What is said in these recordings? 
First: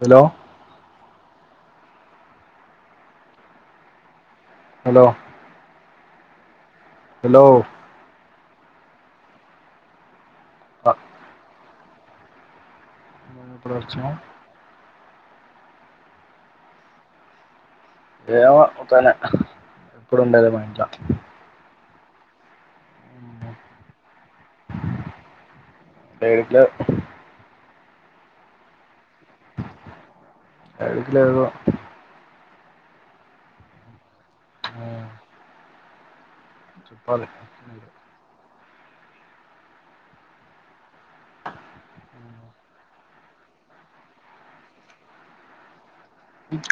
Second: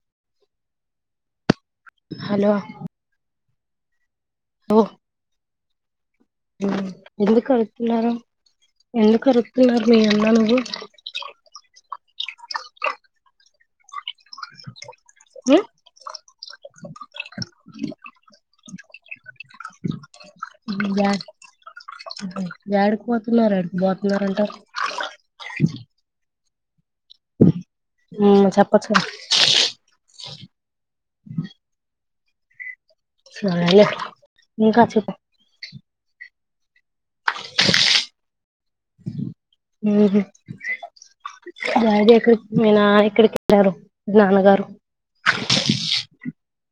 hello hello hello ఆ hello ఎందుకు అంటున్నారు ఎందుకు కరుపుతున్నారు మీరన్నాను బ ఎప్పుడు వచ్చావ్ ఉ ఏమో ఉత్తగనే ఎప్పుడు ఉండేదే మా ఇంట్లో ఇప్ప ఎడికిపోతున్నారు ఎడికిపోతున్నారంట అ హమ్ చెప్పొచ్చు కదా ఏడికి లేదు సరేలే మీకా అచ్చుపే చెప్పాలి డాడీ ఎక్కడికి మీనా ఎక్కడికి వెళ్ళారు మీ నాన్నగారు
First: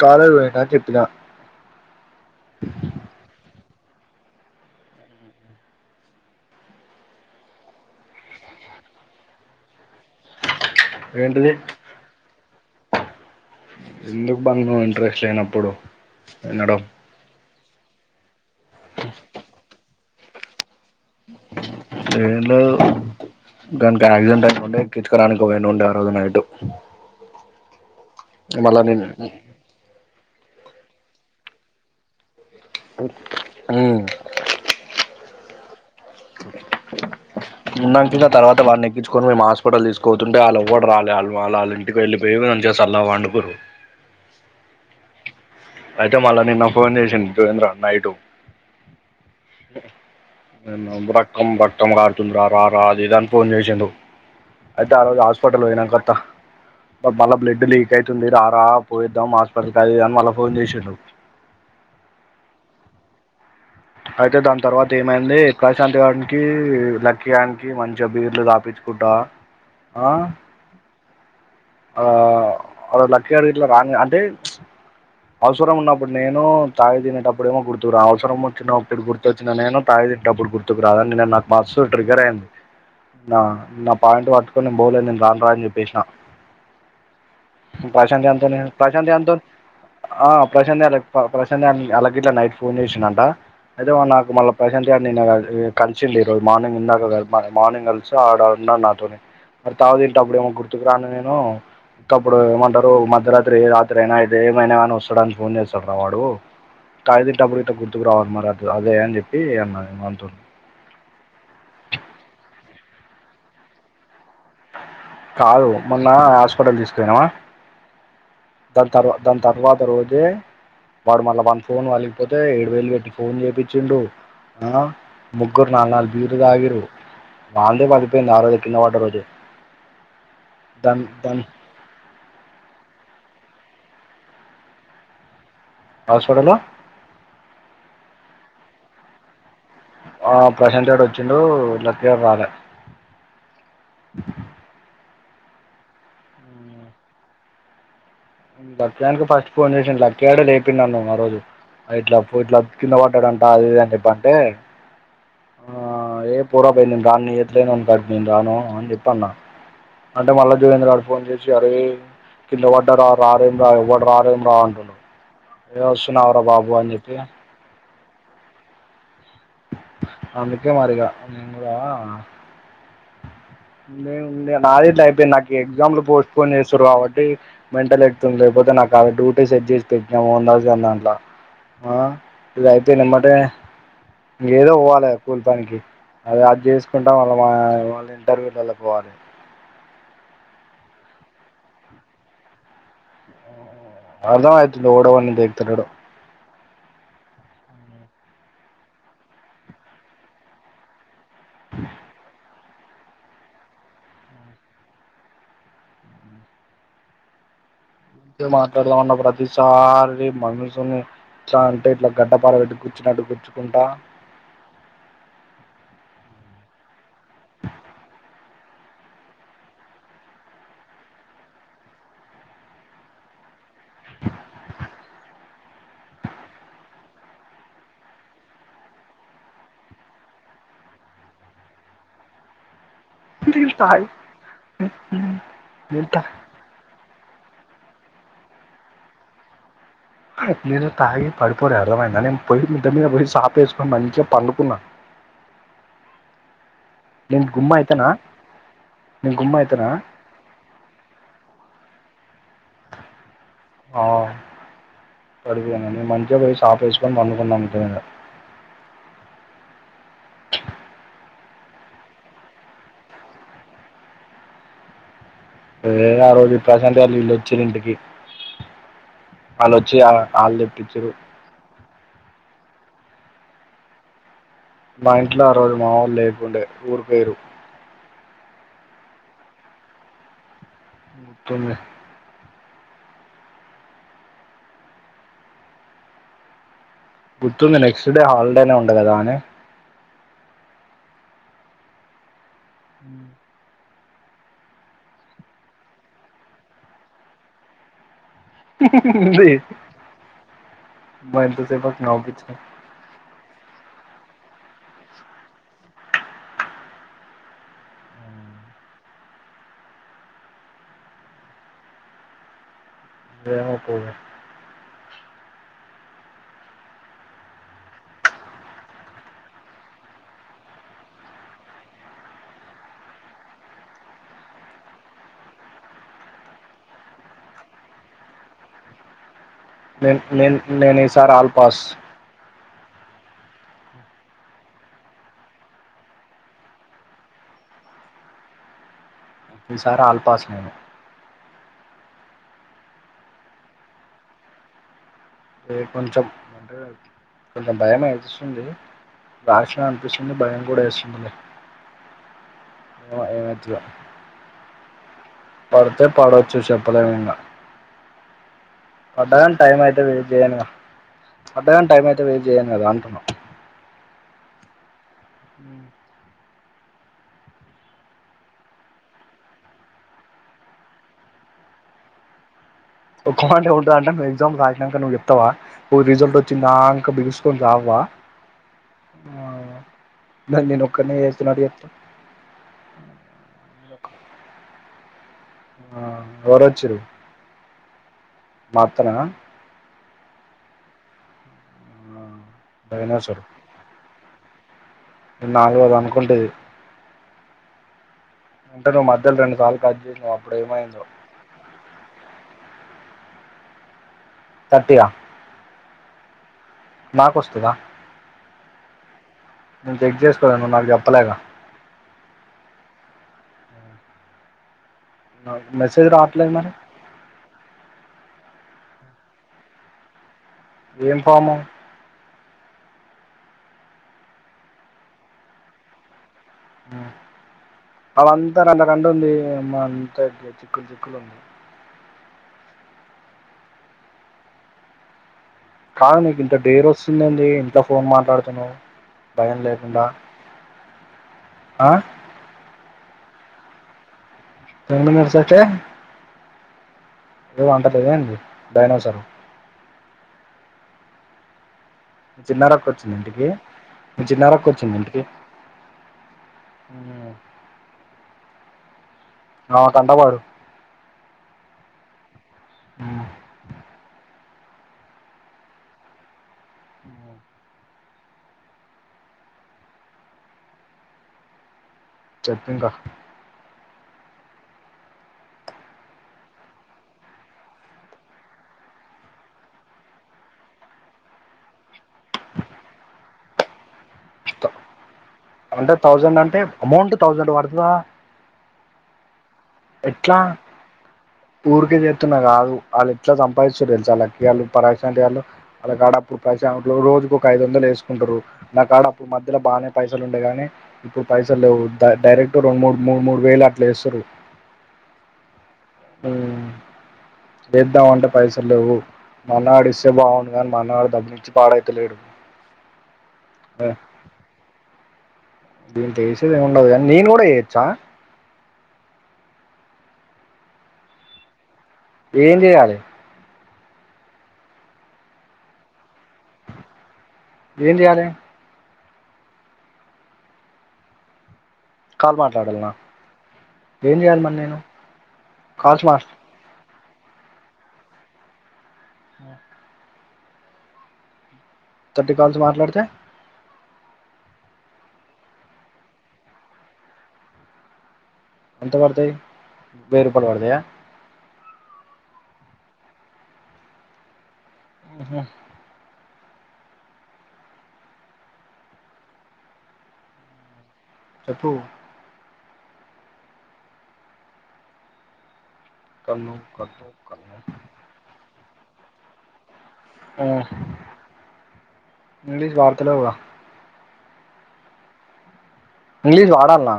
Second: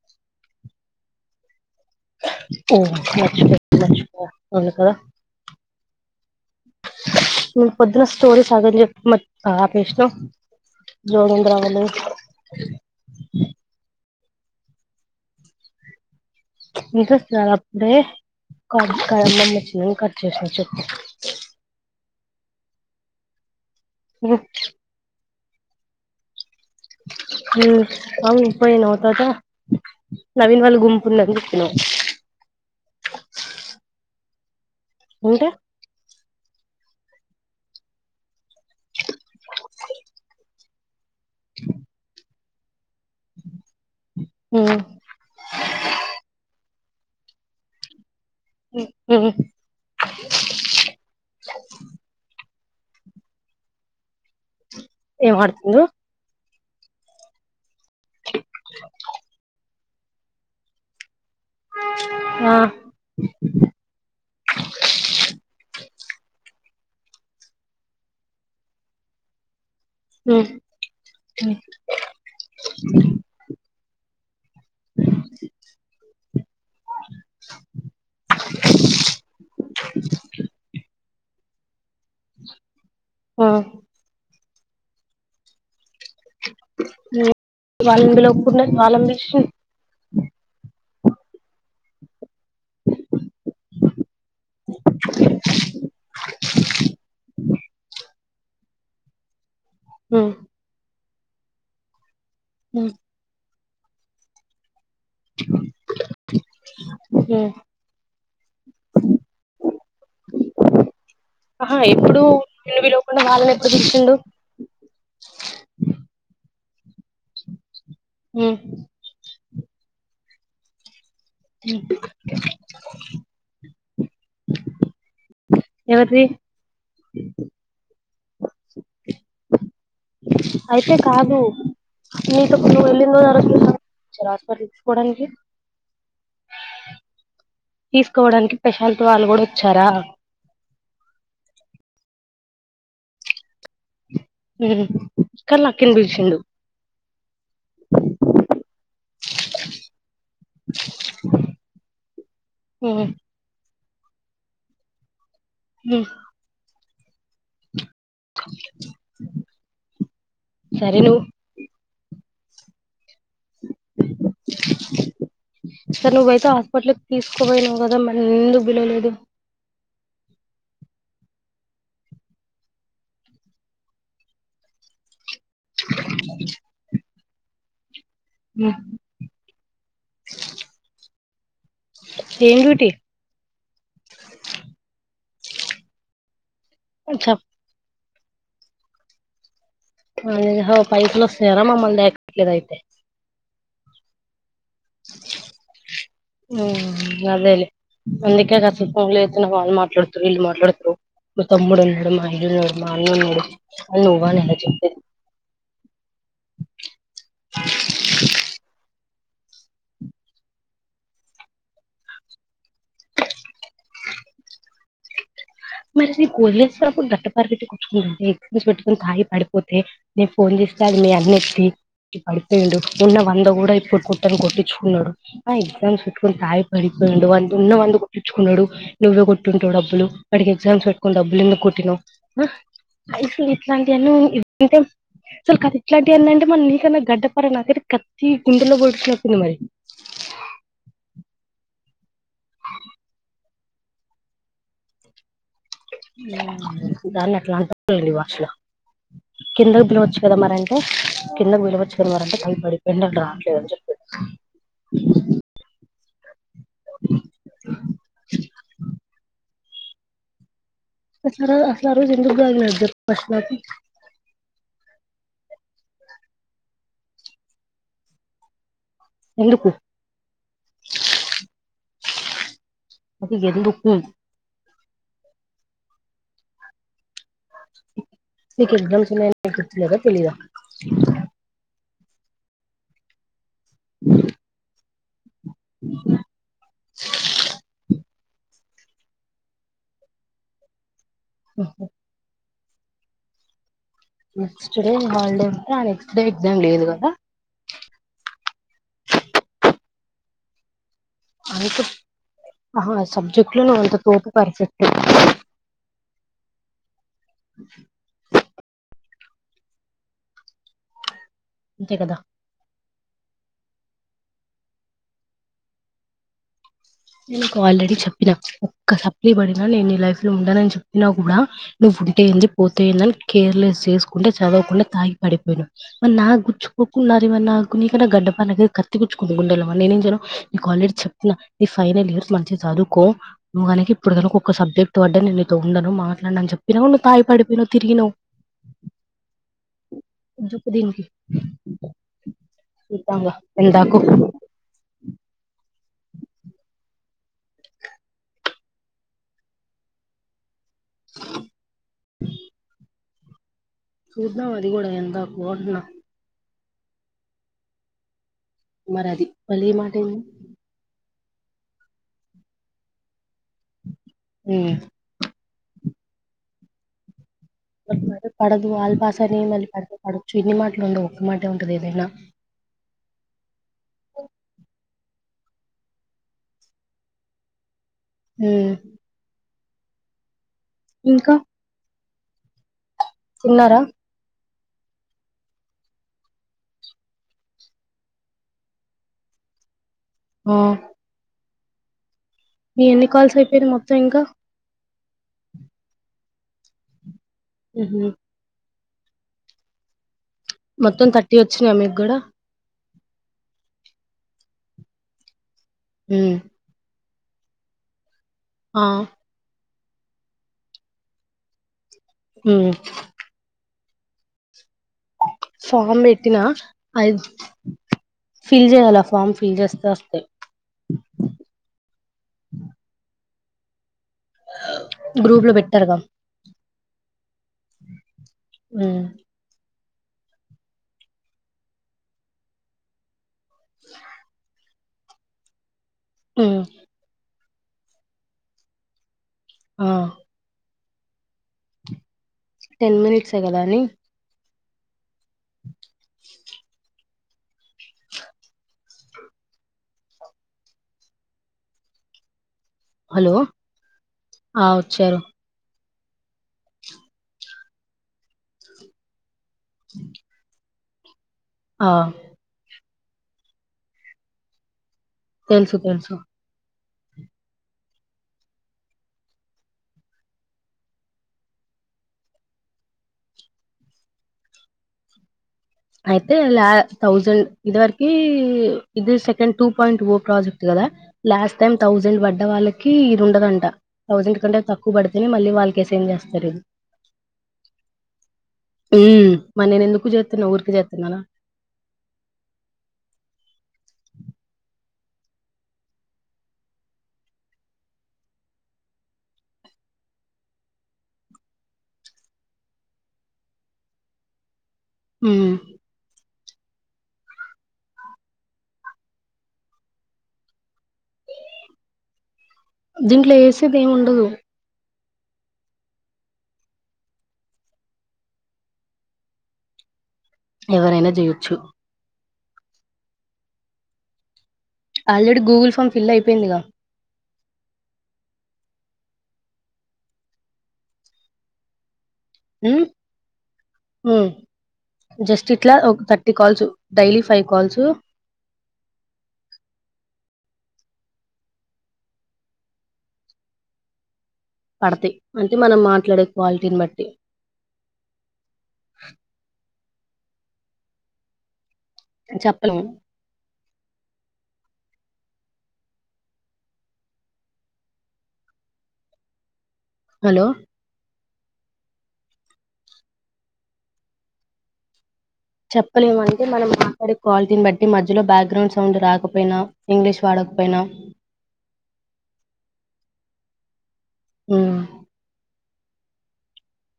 కాలర్వనా చెప్పిన ఓ ఓచ్చి మే అవును కదా నిన్న పొద్దున స్టోరీ సగం చెప్పి మద్ ఆపేసినవ్ జోగేంద్ర ఏంటిది వళు ఎందుకు బాగ్ నువు ఇంట్రెస్ట్ లేనప్పుడు వినడం ఇంట్రెస్ట్ రాలే అప్ ప్పుడే క [unintelligible] వచ్చింది అని కట్ చేసిన చెప్ ఏలో గానికి ఆక్సిడెంట్ అయి ఉంటే ఎక్కించుకరానిక్ పోగాేంట ఉండ ఆ రోజు నైట్ హు అవును మళ్ళా పోయినావ నేను తాత నవీన్ వాళ్ళు గుంపు ఉందని చెప్పనావ్ ఉమ్ ఉంటే ఉన్నాం కే తర్వాత వాళ్ళని ఎక్కించుకొని మేము హాస్పిటల్ తీసుకుపోతుంటే వాళ్ళు ఎవ్వడు రాలే ఆళ్ు వాళ్ళు ఇంటికి వెళ్ళిపోయి మంచిగా సళ్ళగా పండుకురు హు అయితే మళ్ళా నిన్న ఫోన్ చేసింది జోగేంద్ర నైట్ హ రకం రక్తం గారుతుంది రా రా రా అది ఇది అని ఫోన్ చేసండు అయితే ఆ రోజు ఏం హాస్పిటల్ ఆడుతుందో పోయినా కత బబాల బ్లడ్ లీ అయితుంది రా రా పోయిద్దాం హాస్పిటల్ అది ఇది అని మల్ల ఫోన్ చేసిండు ఆ అయితే దాని తర్వాత ఏమైంది ప్రశాంత్ గాడికి లక్కీ గానికి మంచి గా బీర్లు దాపించుకుంటా ఉమ్ ఆ లక్కీగాడు గిట్లా రాన్ అంటే అవసరం ఉన్నప్పుడు నేను తాగి తినేటప్పుడేమో గుర్తుకురాను అవసరమ వచ్చిప్పుడు గుర్తు చిన్న నేను తాగి తినేటప్పుడు గుర్తుకురా అది అంటేనే నాకు పాస్ స్ట్ ట్రిగర్ అయింది నా ఆ నా పాయింట్ పట్ అప్పుడు నేన్ పోలే రాన్ రాన్ అని చెప్పేసిన ఉమ్ వాళ్ళని ప్రశాంత్ గాని తోనే పిలవకుండా వాళ్ళని ప్రశాంత్ గాంతో పిలిచి ఆ ప్రశాంత్ గా లే ప్రశాంత్ గాడు అలాగ గిట్లా నైట్ ఫోన్ చేసిాంట అయితే నాకు మళ్ళీ ప్రశాంత్ గాడు నిన్న కలిసిండు ఈ రోజు మార్నింగ్ ఉందక మార్నింగ్ కలిసి ఆడ ఉన్నాడు నాతోని మార్ తాగి ఉమ్ తినుటప్పుడు ఏమో గుర్తుకురాను నేను నో ఇంకపుడు ఏమంటారు ఉమ్ మధ్యరాత్ర్ దే రాత్రి ఇది ఏమి అయినా కన్ వస్తుంది డానికి ఫోన్ చేస్తాడు రా వాడు తగి ఉమ్ తింటేప్పుడుైతే గుర్తుకు రావాలి మరి అ అదే అని చెప్పి అనది వంతొని ఆహా ఎప్పుడు నిన్ను పిలవకుండా వాళ్ళని ఎట్ల పిలిచిండు పడల్ంది పైనవ ఉమ్ దాంతర్వాత దాన్ తర్వాత రోజే వాడు మళ్ళా వన్ ఫోన్ వాలిగిపోతే ఏడు వేలు పెట్టి ఫోన్ చేయిచ్చిండు అ ముగ్గురు నాలుగు నాలుగు ఎవరిది బీరుదగిరు వల్దె పాడ్ పోయింది ఆ రోజే కింద పడ్డ రోజు అయితే కాదు నీతో నువ్వు వెళ్ళిన రోజు ఆ చలా చర హాస్పిటల్ కి తీసుకుపోవడానికి హాస్పిటల్లో తీసుకోవడానికి ప్రశాంత వాల్ కూడా వచ్ ఆ ప్రశాంత్ గడు వచ్చిండు లక్కీ గాడు రాలే ఉమ్ కానీ లక్కీని పిలుచుండు లక్కీ దనికి ఫస్ట్ ఫోన్ చేసిన్డు లక్కీ గాడే లేపిండు నన్ను ఆ రోజు ఇట్లా ఇట్లా కింద ఉమ్ పడ్డాడంట అది ఇది అని చోప్ బంటే ఉమ్మ్ ఎ గని లేస్తంట్ నేను రాను అని చెప్పన్న అంటే మళ్ళా దేవేంద్ర సరే గడు నువ్వు ఫోన్ చేసి అరే కింద పడ్డారా రార్ ఏమి రా ఎవ్వరు రార్ ఏం రా ఏ సర్ వస్తున్నావురా నువ్వుయతే బాబు అని హాస్పిటల్ చెప్పి తీసుకో పోయినవ్ కదా మళ్లీ నిన్ను ఎందుకు పిలవలేదు అ అందుకే మారిగ నేను కూడా నిన్ ఇంకా అదే గిట్ల అయిపోయింది నాక్ ఎగ్జామ్లు పోస్ట్ పోన్ చేస్తుర్రు కాబట్టి మెంటల్ ఏక్ లేకపోతే నాకు అ డ్యూటీ సెట్ చేసి పెట్టనా మోహన్ దాస్ గాని దాంట్ల ఆ ఏం ఇది డ్యూటీ అయిపోయిన ఎంబటే ఏదో పోవాలే కూలి పనికి అదే ఆ చేసుకుంటాం వాళ్ళ చెప్ మా వాళ్ళ ఇంటర్వ్యూ లళ్ళకి పోవాలి ఆహా పైసలు వస్తాయానా మమ్మల్ని దేకట్లేదు అయితే అర్ధమయ్త్ ఎవడు ఎవణ్ని దేక్తలేడు ఊ అదే లే అందుకే గా ఫోన్ లేకున్న వాళ్ళు మాట్లాడుతుర్రు వీళ్ళు మాట్లాడుతుర్రు మా తమ్ముడు ఉన్నాడు మా అయ్యున్నడు మా అన్న ఉన్నడు నువ్వు నేనా చెప్పేది నీతో మాట్లాడదామన్నా ప్రత్ తిసారి మనసుని ఎట్లా అంటే ఇట్ల గడ్డపార పెట్టి గుచ్చినట్టు గుచ్చుకుంటా మరి నీకొదిలేస్తానప్పుడు గడ్డపార పెట్టి కుచ్చుకుంటుంటే నువ్ తాగి పడిపోతే నేను ఫోన్ చేస్తే ఆడ మీ అన్నెత్తి పడిపోయిండు ఉన్న వంద కూడా ప్పుడు కొట్టని కొట్టించుకున్నాడు ఆ ఎక్సామ్స్ పెట్టుకొని తాగి పడిపోయిండు వానికి ఉన్న వంద కొట్టించుకున్నడు నువ్వే కొట్టి ఉంటావు డబ్బులు ఆడికి ఎగ్జామ్స్ పెట్టుకొని డబ్బులు ఎందుకు కొట్టినవ్ అయితే ఇట్లాంటియన్ని అంటే అసలు కాదు నేను ఇట్లాంటియన్ని అంటే మల్ల నీకన్నా గంట నాకైతే కత్తి గుండెలో పోడిషినట్టు ఉంది మరి నేను తాగి పడిపోలే అర్థమైందా నేన్ పోయి మిద్దె మీద పోయి సాప్ పేసుకొని మంచిగా పండుకున్న దాన్ని అట్లా గుమ్మ అంటారులే అయితేనా మీ భాషలో నేను గుమ్మ కిందకి అయితేనా పిల్వచ్చు కదా మరి అంటే కిందకి పిల్వచ్చు పిలవరంటె తాగి పడిపోయిండంట రా ఆ పడిపోయిన నేను మంచిగా పోయి సాప్ వేసుకొని పడుకున్నా మిద్దె మీద అసలు అసలు ఆరోజు ఎందుకు తాగినవ్ చెప్పు ఫస్ట్ నాకు ఏ ఆరోజు ఈ ప్రశాంత్గాళ్లు ఈల్లు వచ్చిర్రు ఇంటికి ఎందుకు వాళ్ళొచ్చి ఆ ఆళ్ళు తెప్పిచ్చిరు అది ఎందుకు మా ఇంట్లో ఆరోజు మా వాళ్ళు లేకుండే ఊరికి పోయిర్రు నీకు ఎగ్జామ్స్ ఉన్నాయని నీకు గుర్తులేదా తెలీద గుర్తుంది బ గుర్తుంది నెక్స్ట్ డే హాల్ డేనే ఉండే కదా అని ఊహు అ నెక్స్ట్ డే హాల్డే ఉంటే ఆ నెక్స్ట్ డే ఎగ్జామ్ లేదు కదా ఉంది అబ్బా అంత ఎంతసేపటికి నవ్వుపిచ్చినవ్ అహ సబ్జెక్ట్ లోనే అంత తోపు పర్ఫెక్ట్ ఇంతే కదా అే పో [unintelligible] [inaudible] నేను నీకాల్రెడీ చెప్పినా ఒక్క సప్లి పడిన నేను నీ లైఫ్ లో ఉండడానని చెప్పినా కూడా నువ్వు ఉంటేఏంది పోతేందని కేర్లెస్ చేసుకుంటే చదవకుండా తాగి పడిపోయినావు మరి నాకు గుచ్చుకోకుండా ఏమ నాకు ఏమన్నా గు నీకన్నా గడ్డపాన కత్తి గుచ్చుకుంది గుండెలో ఆ నేనేమ్ చేయను నేను నేను నీకాల్రెడీ నేను ఈసారి చెప్తున్నా ఆల్ ఈ పాస్ ఫైనల్ ఇయర్స్ మంచిగ చదు నువ్వు కనుక ఇప్పుడు కనుక ఒక్క సబ్జెక్ట్ పడ్డ నేన్నీతో ఉండను మాట్లాడనని చెప్పినా కూడా నువ్వు తాగి పడిపోయినావ్ తిరిగినవ్ ఈ సారి ఆల్పాస్ నేను చూద్దామ్లే ఎంతాకో అ కొంచెం అంటే కొంచెం భయం అనిపిస్తుంది రాషినా అనిపిస్తుంది భయం కూడా ఏస్తుంది ఏమజ [unintelligible] [inaudible] చూద్దాం అది కూడా ఎందాకో పడితే పడ చ్చూ చెప్పలేమింగ మరి అది పడ్డా గాని మళ్ళీ మాట టైమైతే వెయిట్ ఏంది చేయనిగ పడ్డా గాని టైమైతే వెయిట్ చేయ్యన్ కదా అంటున్నా ఉమ్ ఉమ్ పడదు వాళ్ళ భాషనే మళ్ళీ పడితే పడొచ్చు ఇన్ని మాటలు ఉండవు ఒక్క మాటే ఉంటదేదైనా ఒక్క మాటే ఉంటుదంటే నువ్వు ఎగ్జామ్ రాసినక నువ్వుచెప్తావా నువ్ రిజల్ట్ వచ్చిందాక బిగుసుకొని రావవా ఉమ్ నేనొక్కన్నే ఇంకా చేస్తున్నట్టు చెప్తావ్ తిన్నారా ఆ ఎవరొచ్చిర్రు మాత్తనా ఆ మీ ఎన్ని కాల్స్ అయిపోయినా మొత్తం ఇంకా నాలుగోదనుకుంటా ఇది ఉహు అంటే నువ్ మధ్యలో రెండు సార్లు కట్ చేసినావ్ మొత్తం థర్టీ వచ్చినాయా మీకు కూడా తట్టి యా ఉమ్ మాకు వస్తుదా ఆ నేను చెక్ చేసుకోలే నువ్వు నాకు చెప్పలేగా ఉమ్ ఫామ్ మెసేజ్ పెట్టినా రావట్లేదు మరి ఐదు ఫిల్ చేయాలా ఫార్మ ఫిల్ చేస్తే వస్తాయ్ ఏం ఫాము గ్రూప్ లో పెట్టారుగా ఆ అవంతా నంత ఉమ్ కంట ఉంది అదైతే చిక్లు చిక్లు ఉంది కానీ నీకు ఇంత ఉమ్ డేర్ వస్తుందండి ఇట్ల ఫోన్ మాట్లాడుతున్నావ్ భయం ఆ లేకుండా ఆ టెన్ మినిట్సే కదా అని టెన్ మినిట్స్ అయితే ఏం అంట లేదా ఏంటి డైనోసార్ చిన్నరక్క వచ్చింది హలో ఇంటికి మీ చిన్నరక్క ఆ వచ్చింది వచ్చారు ఇంటికి ఉమ్ ఆమె కంటపడు ఆ ఉమ్ తెల్సు తెల్సు ఉమ్ చెప్పింక అయితే లా థౌజండ్ ఇది వరకి ఇది సెకండ్ టూ పాయింట్ ఓ ప్రాజెక్ట్ కదా లాస్ట్ టైమ్ థౌజండ్ పడ్డ వాళ్ళకి ఇది ఉండదంట తౌసండ్ కంటే తక్కువ పడుతేనే మళ్ళీ వాళ్ళకి అంటే అసైన్ థౌజండ్ చేస్తారు అంటే ఇది అమౌంట్ థౌజండ్ పడుతుందా ఉమ్ మ ఎందుకు ఎట్లా చేతున్నా ఊరికే చేస్తున్నానా ఊరికే చేస్తున్నా కాదు ఆళ్ళు ఎట్లా సంపాదిస్తుర్రు తెలుసా లక్కీ గాళ్ళు పరా వాళ్ళ కాడ అప్పుడు పైసలు రోజుకు ఒక ఐదు వందలు వేసుకుంటారు నా కాడ అప్పుడు మధ్యలో బాగానే పైసలు ఉండేగాని ఇప్పుడు పైసలు లేవు డైరెక్ట్ రెండు మూడు మూడు మూడు వేలు అట్లా వేస్తారు ఉమ్ ఉమ్ వేద్దామంటే పైసలు లేవు మా అన్న గాడు ఇస్తే బాగుంది కానీ మనడు దగనించి పాడ అతేలే ఎడు దీంట్లో వేసేది ఏమి ఉండదు దేంట్లో యేసేది ఏమి ఉండదు కా నేను కూడా చేయచ్చా ఎవరైనా చేయొచ్చు ఏం చేయాలి ఆల్రెడీ గూగుల్ ఫామ్ ఫిల్ అయిపోయిందిగా ఏంచేయాలి కాల్ ఉమ్ మాట్లాడాలనా ఏం ఉమ్ చేయాలి మరి నేను జస్ట్ ఇట్లా ఒక కాల్స్ మా thirty calls daily five calls ఆ థర్టీ కాల్స్ మాట్లాడితే పడతాయి అంటే మనం మాట్లాడే క్వాలిటీని బట్టి ఎంత పడతాయి వేయి రూపాయలు పడతాయ చెప్పలేము ఆహా హలో చెప్పు చెప్పలేము అంటే కన్ను మనం కన్ను మాట్లాడే కన్ను క్వాలిటీని బట్టి మధ్యలో బ్యాక్గ్రౌండ్ సౌండ్ రాకపోయినా ఇంగ్లీష్ ఆ వాడకపోయినా ఇంగ్లీష్ వాడతాలేవు గ ఉమ్ ఇంగ్లీష్ వాడాల్న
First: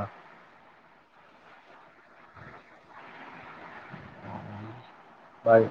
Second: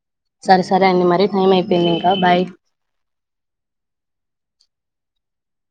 సరే సరే అండి మరి టైం అయిపోయింది ఇంక బాయ్ బాయ్